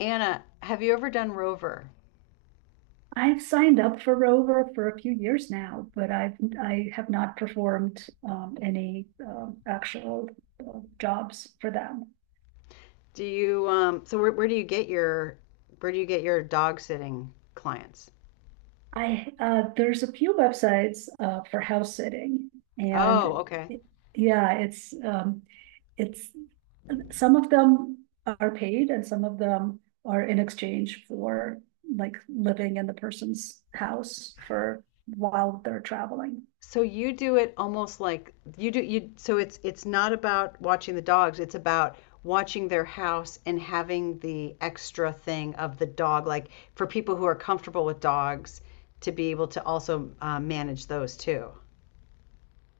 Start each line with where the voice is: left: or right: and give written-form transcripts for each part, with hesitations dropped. left: Anna, have you ever done Rover?
right: I've signed up for Rover for a few years now, but I have not performed any actual jobs for them.
left: Do you so where do you get your dog sitting clients?
right: I There's a few websites for house sitting,
left: Oh,
right: and
left: okay.
right: it- yeah, it's some of them are paid, and some of them are in exchange for like living in the person's house for while they're traveling.
left: So you do it almost like you do you so it's not about watching the dogs, it's about watching their house and having the extra thing of the dog, like for people who are comfortable with dogs to be able to also manage those too.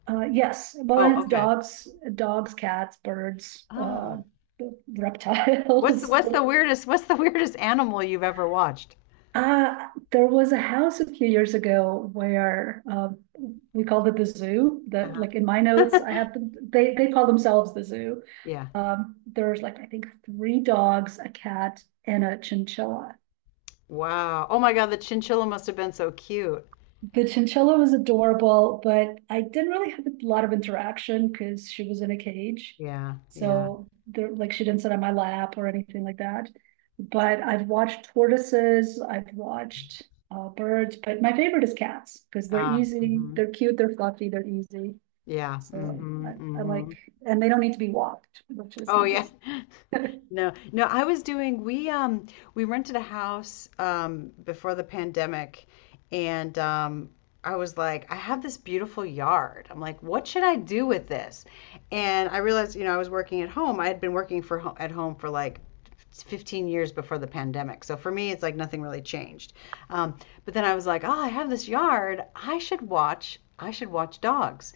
right: Yes, well,
left: Oh,
right: and it's
left: okay.
right: dogs, cats, birds,
left: Oh. What's
right: reptiles.
left: what's the weirdest what's the weirdest animal you've ever watched?
right: There was a house a few years ago where we called it the zoo. That like in my notes,
left: Uh-huh.
right: I have them, they call themselves the zoo.
left: Yeah.
right: There's like I think three dogs, a cat, and a chinchilla.
left: Wow. Oh my God, the chinchilla must have been so cute.
right: The chinchilla was adorable, but I didn't really have a lot of interaction because she was in a cage.
left: Yeah, yeah.
right: So there, like she didn't sit on my lap or anything like that. But I've watched tortoises, I've watched birds, but my favorite is cats because they're
left: Ah,
right: easy,
left: mhm.
right: they're cute, they're fluffy, they're easy.
left: Yeah.
right: So
left: Mhm,
right: I, I like,
left: mhm.
right: and they don't need to be walked, which is
left: Oh yeah.
right: nice.
left: No, no, I was doing, we rented a house before the pandemic, and I was like, I have this beautiful yard. I'm like, what should I do with this? And I realized, you know, I was working at home. I had been working for ho at home for like 15 years before the pandemic. So for me, it's like nothing really changed. Um, but then I was like, oh, I have this yard. I should watch dogs.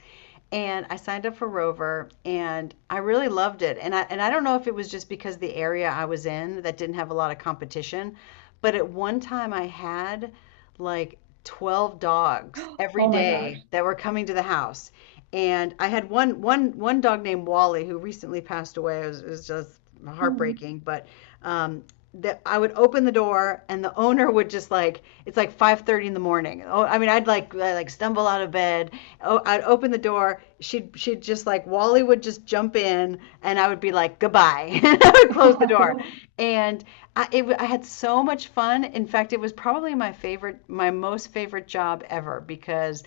left: And I signed up for Rover and I really loved it. And I don't know if it was just because the area I was in that didn't have a lot of competition, but at one time I had like 12 dogs every
right: Oh my gosh.
left: day that were coming to the house. And I had one dog named Wally who recently passed away. It was just
right: Hmm.
left: heartbreaking, but um that I would open the door and the owner would just, like, it's like 5:30 in the morning. Oh, I mean, I'd like stumble out of bed. Oh, I'd open the door, she'd just like, Wally would just jump in and I would be like, goodbye, and I would close the door.
right: Wow.
left: And I had so much fun. In fact, it was probably my most favorite job ever because,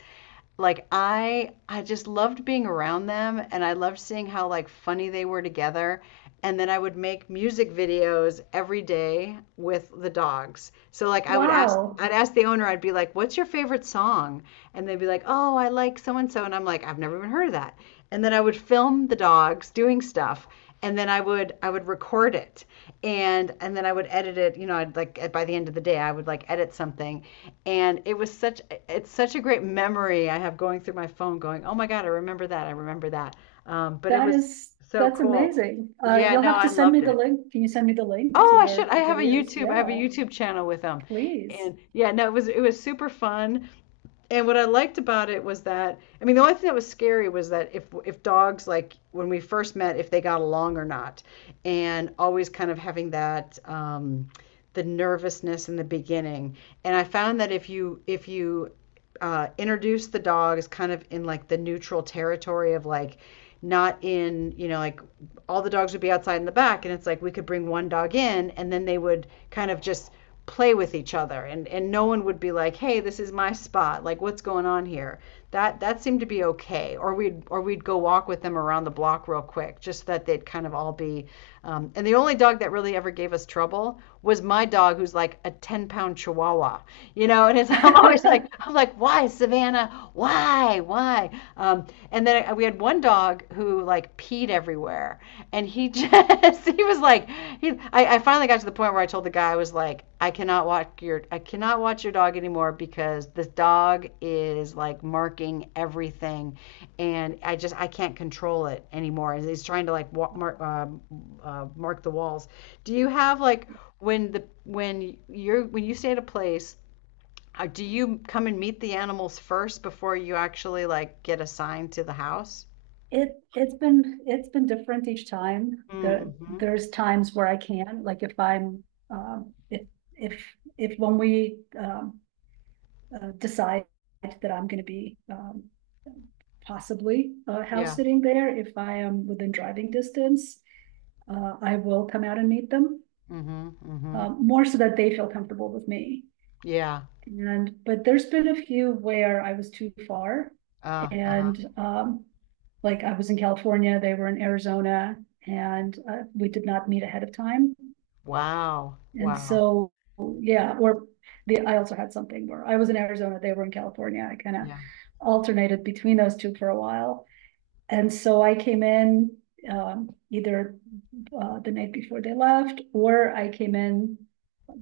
left: like, I just loved being around them and I loved seeing how, like, funny they were together. And then I would make music videos every day with the dogs. So like,
right: Wow.
left: I'd ask the owner, I'd be like, "What's your favorite song?" And they'd be like, "Oh, I like so and so." And I'm like, "I've never even heard of that." And then I would film the dogs doing stuff, and then I would record it, and then I would edit it, you know, I'd like by the end of the day, I would like edit something. And it was such it's such a great memory I have, going through my phone going, "Oh my God, I remember that. I remember that." But it
right: That
left: was
right: is,
left: so
right: that's
left: cool.
right: amazing.
left: Yeah,
right: You'll
left: no,
right: have
left: I
right: to send me
left: loved
right: the
left: it.
right: link. Can you send me the link to
left: Oh, I should.
right: your videos?
left: I have a
right: Yeah,
left: YouTube channel with them.
right: please.
left: And yeah, no, it was super fun. And what I liked about it was that, I mean, the only thing that was scary was that if dogs, like when we first met, if they got along or not, and always kind of having that, the nervousness in the beginning. And I found that if you introduce the dogs kind of in like the neutral territory of, like, not in, you know, like all the dogs would be outside in the back and it's like we could bring one dog in and then they would kind of just play with each other, and no one would be like, hey, this is my spot, like what's going on here. That seemed to be okay. Or we'd go walk with them around the block real quick, just that they'd kind of all be, and the only dog that really ever gave us trouble was my dog who's like a 10 pound chihuahua, you know, and it's, I'm always like, I'm like, why Savannah, why? um, and then we had one dog who like peed everywhere, and he just, he was like, I finally got to the point where I told the guy, I was like, I cannot watch your, I cannot watch your dog anymore because this dog is like marking everything and I just, I can't control it anymore, and he's trying to like mark, mark the walls. Do you have like, when the, when you're when you stay at a place, do you come and meet the animals first before you actually like get assigned to the house?
right: It's been different each time. There
left: Mm-hmm.
right: there's times where I can, like if I'm um if if if when we decide that I'm going to be possibly house
left: Yeah.
right: sitting there, if I am within driving distance, I will come out and meet them.
left: Mm-hmm, mm-hmm.
right: More so that they feel comfortable with me.
left: Yeah.
right: And but there's been a few where I was too far,
left: Uh-huh.
right: and Like I was in California, they were in Arizona, and we did not meet ahead of time.
left: Wow.
right: And
left: Wow.
right: so, yeah, or the I also had something where I was in Arizona, they were in California. I kind of
left: Yeah.
right: alternated between those two for a while, and so I came in either the night before they left, or I came in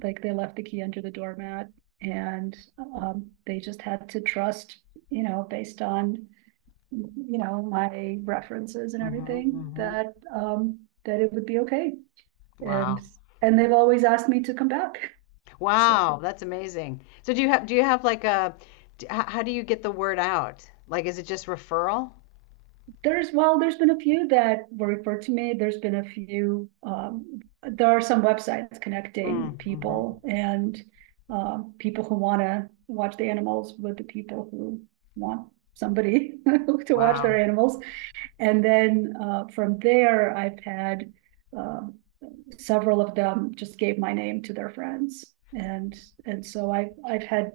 right: like they left the key under the doormat, and they just had to trust, you know, based on you know my references and
left: Mm-hmm.
right: everything
left: Mm-hmm.
right: that that it would be okay. And
left: Wow.
right: and they've always asked me to come back, so.
left: Wow, that's amazing. So do you have like a how do you get the word out? Like, is it just referral?
right: There's well, there's been a few that were referred to me. There's been a few. There are some websites connecting
left: Mm, mm-hmm.
right: people and people who want to watch the animals with the people who want somebody to watch their
left: Wow.
right: animals. And then from there, I've had um, several of them just gave my name to their friends. And, and so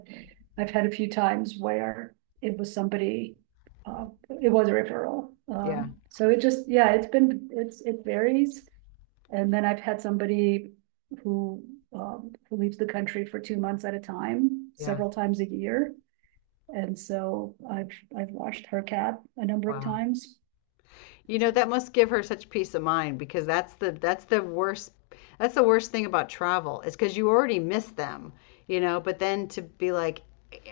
right: I've had a few times where it was somebody, it was a referral.
left: Yeah.
right: So it just, yeah, it varies. And then I've had somebody who, who leaves the country for 2 months at a time,
left: Yeah.
right: several times a year. And so I've watched her cat a number of
left: Wow.
right: times.
left: You know,
right: So,
left: that must give her such peace of mind because that's the worst, that's the worst thing about travel, is because you already miss them, you know, but then to be like,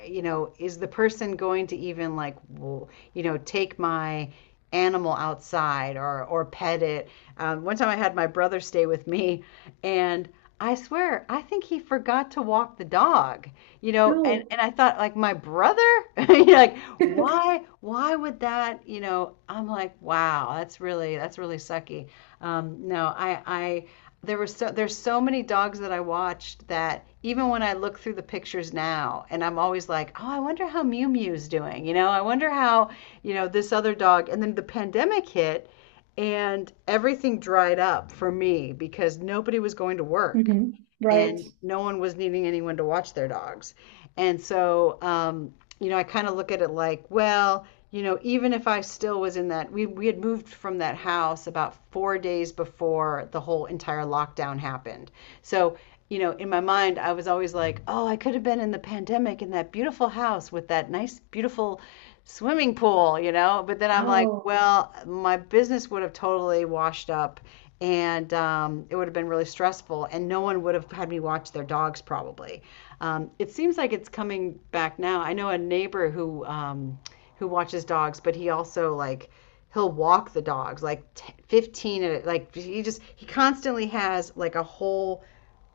left: you know, is the person going to even like, you know, take my animal outside or pet it? One time I had my brother stay with me, and I swear, I think he forgot to walk the dog, you know, and
right: no.
left: I thought like, my brother, you know, like, why would that, you know, I'm like, wow, that's really, that's really sucky. No I I There were so, there's so many dogs that I watched that even when I look through the pictures now, and I'm always like, oh, I wonder how Mew Mew's doing, you know, I wonder how, you know, this other dog. And then the pandemic hit, and everything dried up for me because nobody was going to work
right: Mhm, right.
left: and no one was needing anyone to watch their dogs. And so, you know, I kind of look at it like, well, you know, even if I still was in that, we had moved from that house about four days before the whole entire lockdown happened. So, you know, in my mind, I was always like, oh, I could have been in the pandemic in that beautiful house with that nice, beautiful swimming pool, you know? But then I'm like,
right: Oh,
left: well, my business would have totally washed up, and it would have been really stressful, and no one would have had me watch their dogs probably. It seems like it's coming back now. I know a neighbor who, who watches dogs, but he also like, he'll walk the dogs like 15, like, he constantly has like a whole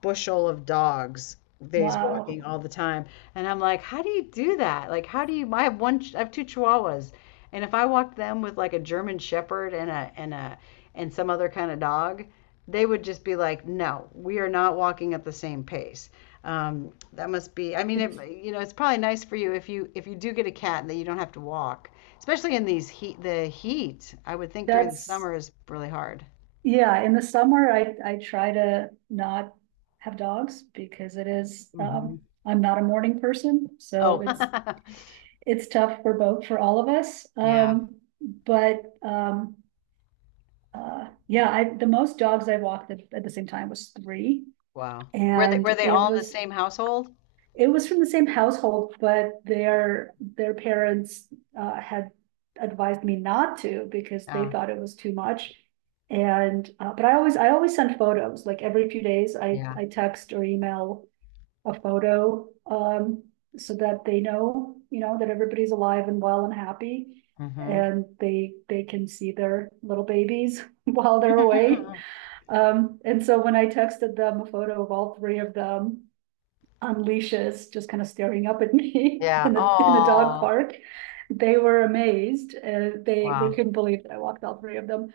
left: bushel of dogs that he's walking
right: wow.
left: all the time. And I'm like, how do you do that? Like, how do you? I have two Chihuahuas, and if I walked them with like a German Shepherd and a and a and some other kind of dog, they would just be like, no, we are not walking at the same pace. That must be, I mean,
right: It's,
left: it, you know, it's probably nice for you if you do get a cat and that you don't have to walk, especially in these heat. The heat, I would think during the
right: that's,
left: summer, is really hard.
right: yeah, in the summer, I try to not have dogs because it is,
left: Hmm.
right: I'm not a morning person, so
left: Oh,
right: it's tough for both, for all of us.
left: yeah.
right: Yeah, I, the most dogs I walked at the same time was three.
left: Wow. Were
right: And
left: they all in the same household?
right: it was from the same household, but their parents had advised me not to because they
left: Yeah.
right: thought it was too much. And but I always send photos. Like every few days,
left: Yeah.
right: I text or email a photo so that they know you know that everybody's alive and well and happy,
left: Hmm.
right: and they can see their little babies while they're away. And so when I texted them a photo of all three of them on leashes, just kind of staring up at me
left: Yeah.
right: in the dog
left: Oh,
right: park. They were amazed. They
left: wow.
right: couldn't believe that I walked all three of them.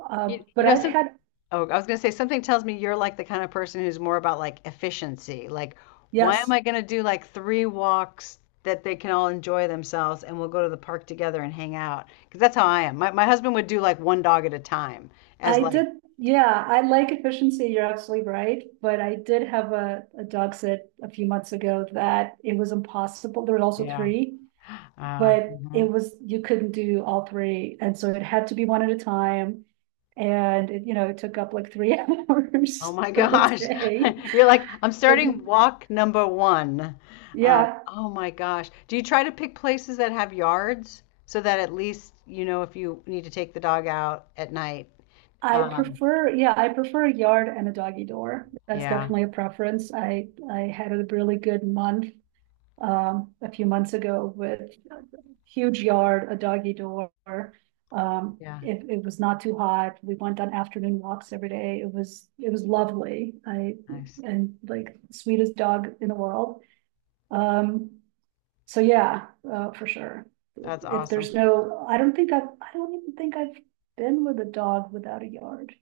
left: You
right: But
left: know, some, oh, I was gonna say, something tells me you're like the kind of person who's more about like efficiency. Like, why am
right: yes,
left: I gonna do like three walks, that they can all enjoy themselves and we'll go to the park together and hang out? Because that's how I am. My husband would do like one dog at a time, as
right: I
left: like,
right: did. Yeah, I like efficiency. You're absolutely right. But I did have a dog sit a few months ago that it was impossible. There were also
left: yeah.
right: three, but it
left: Mhm.
right: was, you couldn't do all three. And so it had to be one at a time. And it, you know, it took up like three
left: Oh
right: hours
left: my
right: of the
left: gosh.
right: day.
left: You're like, I'm
right: And
left: starting walk number one.
right: yeah,
left: Oh my gosh. Do you try to pick places that have yards so that at least, you know, if you need to take the dog out at night? Um,
right: yeah, I prefer a yard and a doggy door. That's
left: yeah,
right: definitely a preference. I had a really good month a few months ago with a huge yard, a doggy door.
left: yeah,
right: It, it was not too hot. We went on afternoon walks every day. It was lovely. I
left: nice.
right: and like sweetest dog in the world. Um so yeah, for sure.
left: That's
right: If there's
left: awesome.
right: no, I don't even think I've been with a dog without a yard.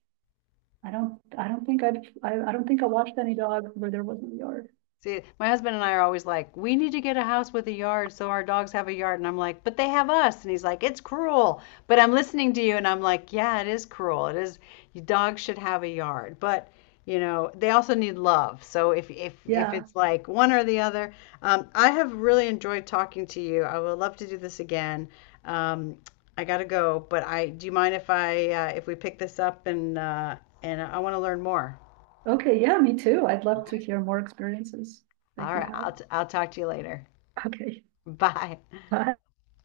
right: I don't, I don't think I've, I don't think I watched any dog where there wasn't a yard.
left: See, my husband and I are always like, we need to get a house with a yard so our dogs have a yard. And I'm like, but they have us. And he's like, it's cruel. But I'm listening to you and I'm like, yeah, it is cruel. It is, your dogs should have a yard. But, you know, they also need love. So if
right: Yeah,
left: it's like one or the other, I have really enjoyed talking to you. I would love to do this again. Um, I gotta go, but I, do you mind if I, if we pick this up and I want to learn more?
right: okay, yeah, me too. I'd love to hear more experiences
left: All
right: that you
left: right.
right: have.
left: I'll, I'll talk to you later.
right: Okay,
left: Bye.
right: bye.